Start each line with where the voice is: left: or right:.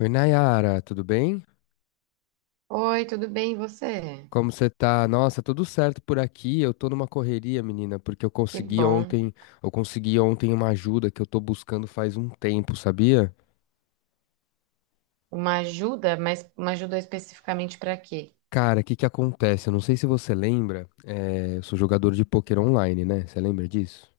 left: Oi, Nayara, tudo bem?
right: Oi, tudo bem, e você?
left: Como você tá? Nossa, tudo certo por aqui. Eu tô numa correria, menina, porque
right: Que bom.
left: eu consegui ontem uma ajuda que eu tô buscando faz um tempo, sabia?
right: Uma ajuda, mas uma ajuda especificamente para quê?
left: Cara, o que que acontece? Eu não sei se você lembra, eu sou jogador de pôquer online, né? Você lembra disso?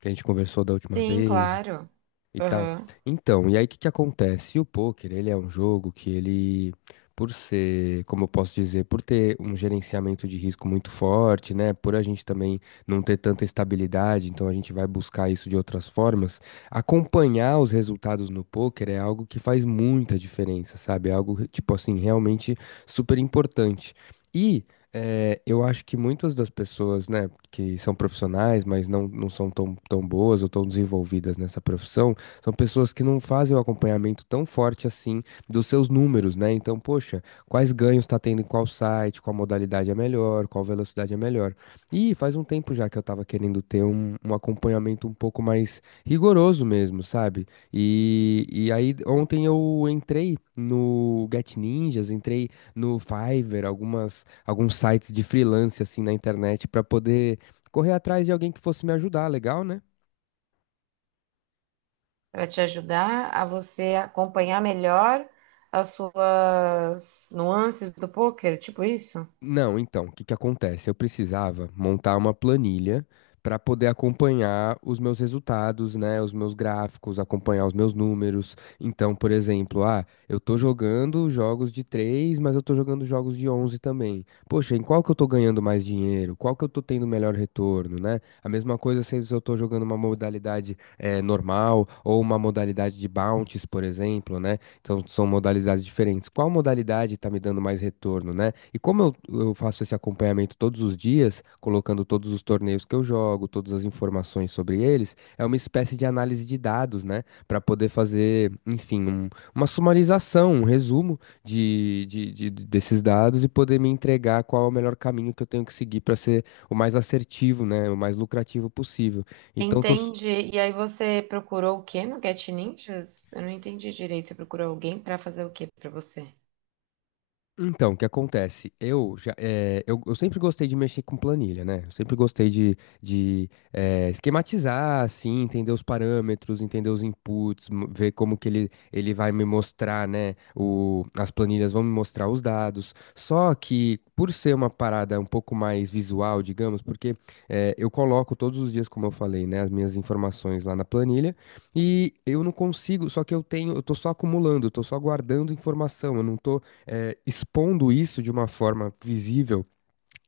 left: Que a gente conversou da última
right: Sim,
left: vez.
right: claro.
left: E tal.
right: Uhum.
left: Então, e aí o que que acontece? O poker, ele é um jogo que ele, por ser, como eu posso dizer, por ter um gerenciamento de risco muito forte, né? Por a gente também não ter tanta estabilidade, então a gente vai buscar isso de outras formas. Acompanhar os resultados no poker é algo que faz muita diferença, sabe? É algo, tipo assim, realmente super importante. E eu acho que muitas das pessoas, né, que são profissionais, mas não são tão boas ou tão desenvolvidas nessa profissão, são pessoas que não fazem o acompanhamento tão forte assim dos seus números, né? Então, poxa, quais ganhos está tendo em qual site, qual modalidade é melhor, qual velocidade é melhor. E faz um tempo já que eu estava querendo ter um acompanhamento um pouco mais rigoroso mesmo, sabe? E aí ontem eu entrei no Get Ninjas, entrei no Fiverr, alguns sites de freelance assim na internet para poder correr atrás de alguém que fosse me ajudar, legal, né?
right: Para te ajudar a você acompanhar melhor as suas nuances do poker, tipo isso?
left: Não, então, o que que acontece? Eu precisava montar uma planilha para poder acompanhar os meus resultados, né, os meus gráficos, acompanhar os meus números. Então, por exemplo, ah, eu tô jogando jogos de 3, mas eu tô jogando jogos de 11 também. Poxa, em qual que eu tô ganhando mais dinheiro? Qual que eu tô tendo melhor retorno, né? A mesma coisa se eu tô jogando uma modalidade normal ou uma modalidade de bounties, por exemplo, né? Então, são modalidades diferentes. Qual modalidade está me dando mais retorno, né? E como eu faço esse acompanhamento todos os dias, colocando todos os torneios que eu jogo, todas as informações sobre eles, é uma espécie de análise de dados, né? Para poder fazer, enfim, uma sumarização, um resumo desses dados e poder me entregar qual é o melhor caminho que eu tenho que seguir para ser o mais assertivo, né? O mais lucrativo possível. Então, tô.
right: Entendi. E aí você procurou o quê no Get Ninjas? Eu não entendi direito. Você procurou alguém para fazer o quê para você?
left: Então, o que acontece? Eu já, eu sempre gostei de mexer com planilha, né? Eu sempre gostei de esquematizar, assim, entender os parâmetros, entender os inputs, ver como que ele vai me mostrar, né? O, as planilhas vão me mostrar os dados. Só que, por ser uma parada um pouco mais visual, digamos, porque eu coloco todos os dias, como eu falei, né? As minhas informações lá na planilha. E eu não consigo, só que eu tenho, eu tô só acumulando, eu tô só guardando informação, eu não tô expondo isso de uma forma visível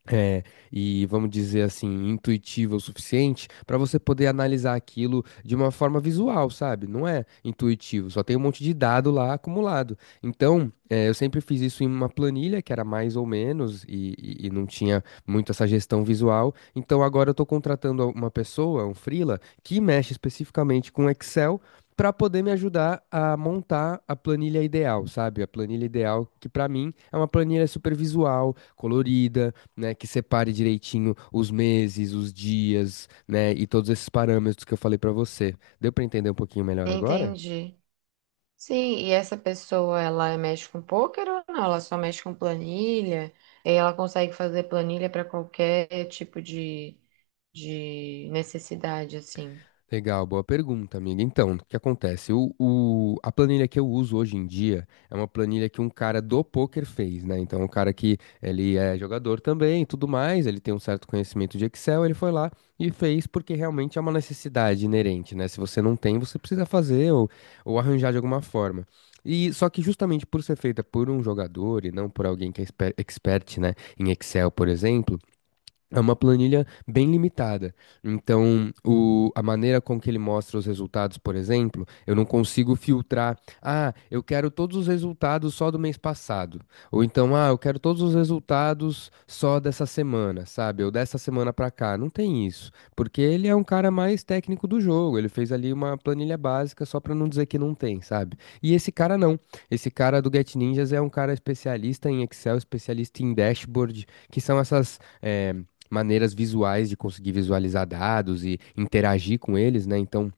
left: é, e vamos dizer assim, intuitiva o suficiente para você poder analisar aquilo de uma forma visual, sabe? Não é intuitivo, só tem um monte de dado lá acumulado. Então, é, eu sempre fiz isso em uma planilha que era mais ou menos e não tinha muito essa gestão visual. Então, agora eu estou contratando uma pessoa, um freela, que mexe especificamente com Excel. Para poder me ajudar a montar a planilha ideal, sabe? A planilha ideal que para mim é uma planilha super visual, colorida, né, que separe direitinho os meses, os dias, né, e todos esses parâmetros que eu falei pra você. Deu pra entender um pouquinho melhor agora?
right: Entendi. Sim, e essa pessoa, ela mexe com poker ou não? Ela só mexe com planilha? E ela consegue fazer planilha para qualquer tipo de necessidade, assim.
left: Legal, boa pergunta, amiga. Então, o que acontece? A planilha que eu uso hoje em dia é uma planilha que um cara do poker fez, né? Então, um cara que ele é jogador também, e tudo mais, ele tem um certo conhecimento de Excel, ele foi lá e fez porque realmente é uma necessidade inerente, né? Se você não tem, você precisa fazer ou arranjar de alguma forma. E só que justamente por ser feita por um jogador e não por alguém que é expert, né, em Excel, por exemplo, é uma planilha bem limitada. Então, a maneira com que ele mostra os resultados, por exemplo, eu não consigo filtrar. Ah, eu quero todos os resultados só do mês passado. Ou então, ah, eu quero todos os resultados só dessa semana, sabe? Ou dessa semana pra cá. Não tem isso. Porque ele é um cara mais técnico do jogo. Ele fez ali uma planilha básica só pra não dizer que não tem, sabe? E esse cara não. Esse cara do Get Ninjas é um cara especialista em Excel, especialista em dashboard, que são essas maneiras visuais de conseguir visualizar dados e interagir com eles, né? Então,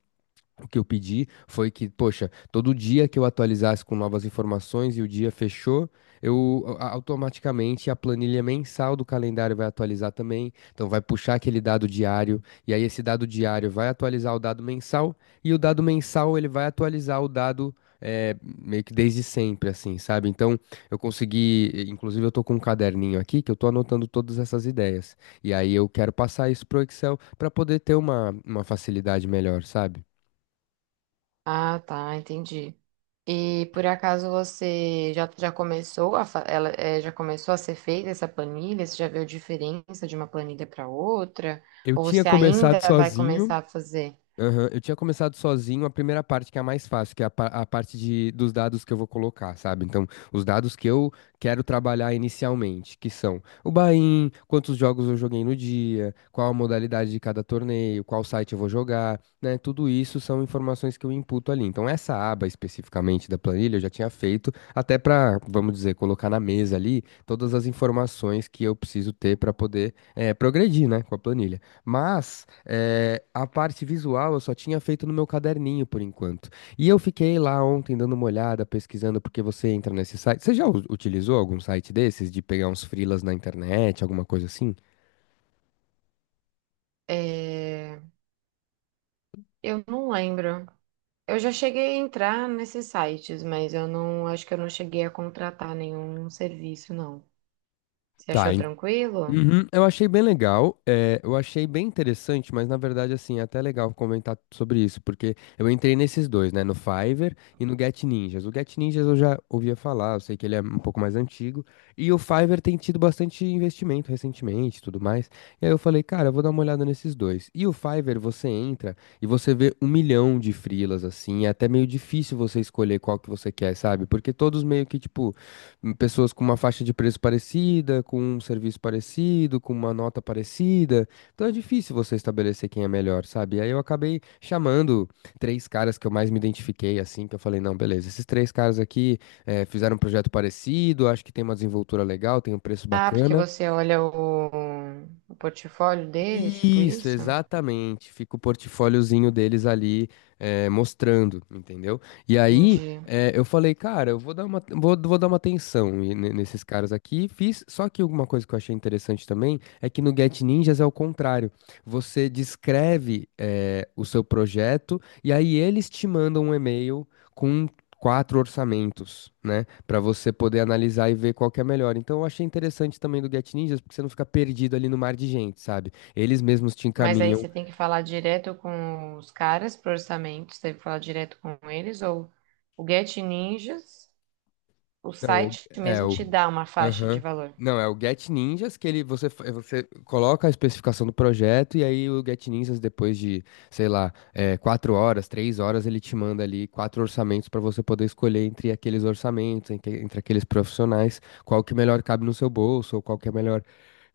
left: o que eu pedi foi que, poxa, todo dia que eu atualizasse com novas informações e o dia fechou, eu automaticamente a planilha mensal do calendário vai atualizar também. Então vai puxar aquele dado diário e aí esse dado diário vai atualizar o dado mensal e o dado mensal ele vai atualizar o dado, meio que desde sempre, assim, sabe? Então eu consegui, inclusive eu tô com um caderninho aqui que eu tô anotando todas essas ideias. E aí eu quero passar isso pro Excel para poder ter uma facilidade melhor, sabe?
right: Ah, tá, entendi. E por acaso você já, já começou a já começou a ser feita essa planilha? Você já viu a diferença de uma planilha para outra?
left: Eu
right: Ou
left: tinha
right: você
left: começado
right: ainda vai
left: sozinho.
right: começar a fazer?
left: Aham, eu tinha começado sozinho a primeira parte, que é a mais fácil, que é a parte dos dados que eu vou colocar, sabe? Então, os dados que eu quero trabalhar inicialmente, que são o buy-in, quantos jogos eu joguei no dia, qual a modalidade de cada torneio, qual site eu vou jogar, né? Tudo isso são informações que eu imputo ali. Então, essa aba especificamente da planilha eu já tinha feito, até para, vamos dizer, colocar na mesa ali todas as informações que eu preciso ter para poder, progredir, né, com a planilha. Mas a parte visual eu só tinha feito no meu caderninho por enquanto. E eu fiquei lá ontem dando uma olhada, pesquisando, porque você entra nesse site. Você já utilizou algum site desses de pegar uns freelas na internet, alguma coisa assim?
right: Eh, eu não lembro. Eu já cheguei a entrar nesses sites, mas eu não acho que eu não cheguei a contratar nenhum serviço, não. Você
left: Tá.
right: achou tranquilo?
left: Uhum, eu achei bem legal, eu achei bem interessante, mas na verdade, assim, é até legal comentar sobre isso, porque eu entrei nesses dois, né, no Fiverr e no Get Ninjas. O Get Ninjas eu já ouvia falar, eu sei que ele é um pouco mais antigo, e o Fiverr tem tido bastante investimento recentemente e tudo mais. E aí eu falei, cara, eu vou dar uma olhada nesses dois. E o Fiverr você entra e você vê um milhão de freelas, assim, é até meio difícil você escolher qual que você quer, sabe? Porque todos meio que, tipo, pessoas com uma faixa de preço parecida, com um serviço parecido, com uma nota parecida. Então é difícil você estabelecer quem é melhor, sabe? E aí eu acabei chamando três caras que eu mais me identifiquei, assim, que eu falei, não, beleza, esses três caras aqui fizeram um projeto parecido, acho que tem uma desenvoltura legal, tem um preço
right: Ah, porque
left: bacana.
right: você olha o portfólio deles, tipo
left: Isso,
right: isso?
left: exatamente. Fica o portfóliozinho deles ali mostrando, entendeu? E aí
right: Entendi.
left: eu falei, cara, eu vou dar uma, vou dar uma atenção e nesses caras aqui. Fiz, só que uma coisa que eu achei interessante também é que no Get Ninjas é o contrário. Você descreve o seu projeto e aí eles te mandam um e-mail com quatro orçamentos, né, para você poder analisar e ver qual que é melhor. Então eu achei interessante também do Get Ninjas porque você não fica perdido ali no mar de gente, sabe? Eles mesmos te
right: Mas aí
left: encaminham.
right: você tem que falar direto com os caras pro orçamento, você tem que falar direto com eles, ou o Get Ninjas, o
left: Não, o-
right: site
left: é
right: mesmo
left: o.
right: te dá uma faixa de
left: Aham.
right: valor.
left: Não, é o Get Ninjas que ele você, é, você coloca a especificação do projeto e aí o Get Ninjas, depois de, sei lá, é, 4 horas, 3 horas, ele te manda ali quatro orçamentos para você poder escolher entre aqueles orçamentos, entre aqueles profissionais, qual que melhor cabe no seu bolso, ou qual que é melhor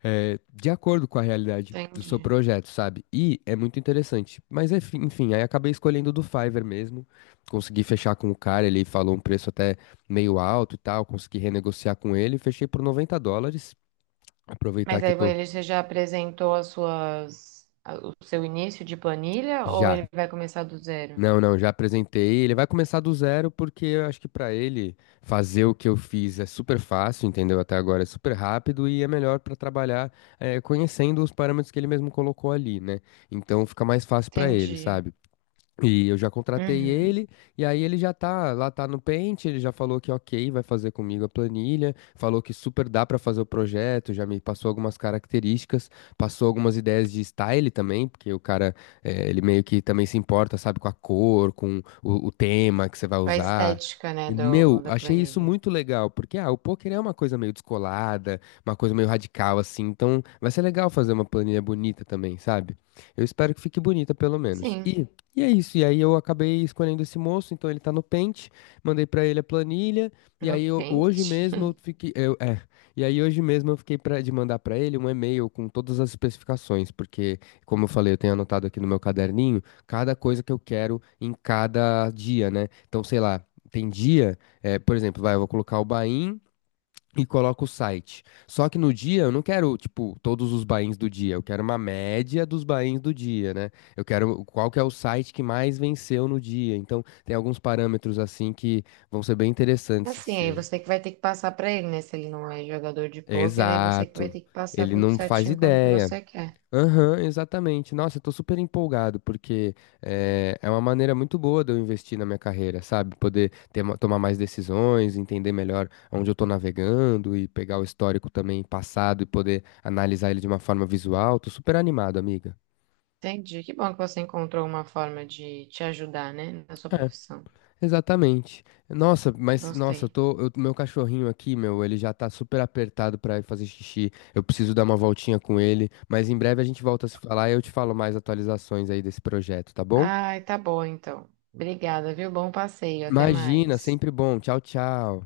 left: é, de acordo com a realidade do seu
right: Entendi.
left: projeto, sabe? E é muito interessante. Mas enfim, aí acabei escolhendo o do Fiverr mesmo. Consegui fechar com o cara, ele falou um preço até meio alto e tal. Consegui renegociar com ele, fechei por US$ 90. Aproveitar
right: Mas
left: que
right: aí
left: eu tô.
right: ele você já apresentou as suas, o seu início de planilha ou
left: Já.
right: ele vai começar do zero?
left: Não, não, já apresentei. Ele vai começar do zero porque eu acho que pra ele fazer o que eu fiz é super fácil, entendeu? Até agora é super rápido e é melhor pra trabalhar conhecendo os parâmetros que ele mesmo colocou ali, né? Então fica mais fácil pra ele,
right: Entendi.
left: sabe? E eu já contratei
right: Uhum.
left: ele, e aí ele já tá, lá tá no Paint, ele já falou que ok, vai fazer comigo a planilha, falou que super dá pra fazer o projeto, já me passou algumas características, passou algumas ideias de style também, porque o cara, ele meio que também se importa, sabe, com a cor, com o tema que você vai
right: A
left: usar.
right: estética, né,
left: E, meu,
right: da
left: achei isso
right: planilha.
left: muito legal, porque ah, o poker é uma coisa meio descolada, uma coisa meio radical assim, então vai ser legal fazer uma planilha bonita também, sabe? Eu espero que fique bonita pelo menos.
right: Sim,
left: E é isso, e aí eu acabei escolhendo esse moço, então ele tá no Paint, mandei pra ele a planilha,
right: no Paint.
left: hoje mesmo eu fiquei, eu- é, e aí hoje mesmo eu fiquei pra, de mandar pra ele um e-mail com todas as especificações, porque, como eu falei, eu tenho anotado aqui no meu caderninho cada coisa que eu quero em cada dia, né? Então, sei lá, tem dia, é, por exemplo, vai, eu vou colocar o Bahia e coloco o site. Só que no dia eu não quero, tipo, todos os buy-ins do dia, eu quero uma média dos buy-ins do dia, né? Eu quero qual que é o site que mais venceu no dia. Então, tem alguns parâmetros assim que vão ser bem interessantes de
right: Assim, aí
left: se...
right: você que vai ter que passar pra ele, né? Se ele não é jogador de pôquer, aí você que vai
left: Exato.
right: ter que passar
left: Ele
right: tudo
left: não faz
right: certinho como que
left: ideia.
right: você quer.
left: Aham, exatamente. Nossa, eu tô super empolgado, porque uma maneira muito boa de eu investir na minha carreira, sabe? Poder ter, tomar mais decisões, entender melhor onde eu tô navegando e pegar o histórico também passado e poder analisar ele de uma forma visual. Tô super animado, amiga.
right: Entendi. Que bom que você encontrou uma forma de te ajudar, né, na sua
left: É,
right: profissão.
left: exatamente. Nossa, mas nossa,
right: Gostei.
left: meu cachorrinho aqui, meu, ele já tá super apertado pra ir fazer xixi. Eu preciso dar uma voltinha com ele, mas em breve a gente volta a se falar e eu te falo mais atualizações aí desse projeto, tá bom?
right: Ai, tá bom então. Obrigada, viu? Bom passeio. Até
left: Imagina,
right: mais.
left: sempre bom. Tchau, tchau.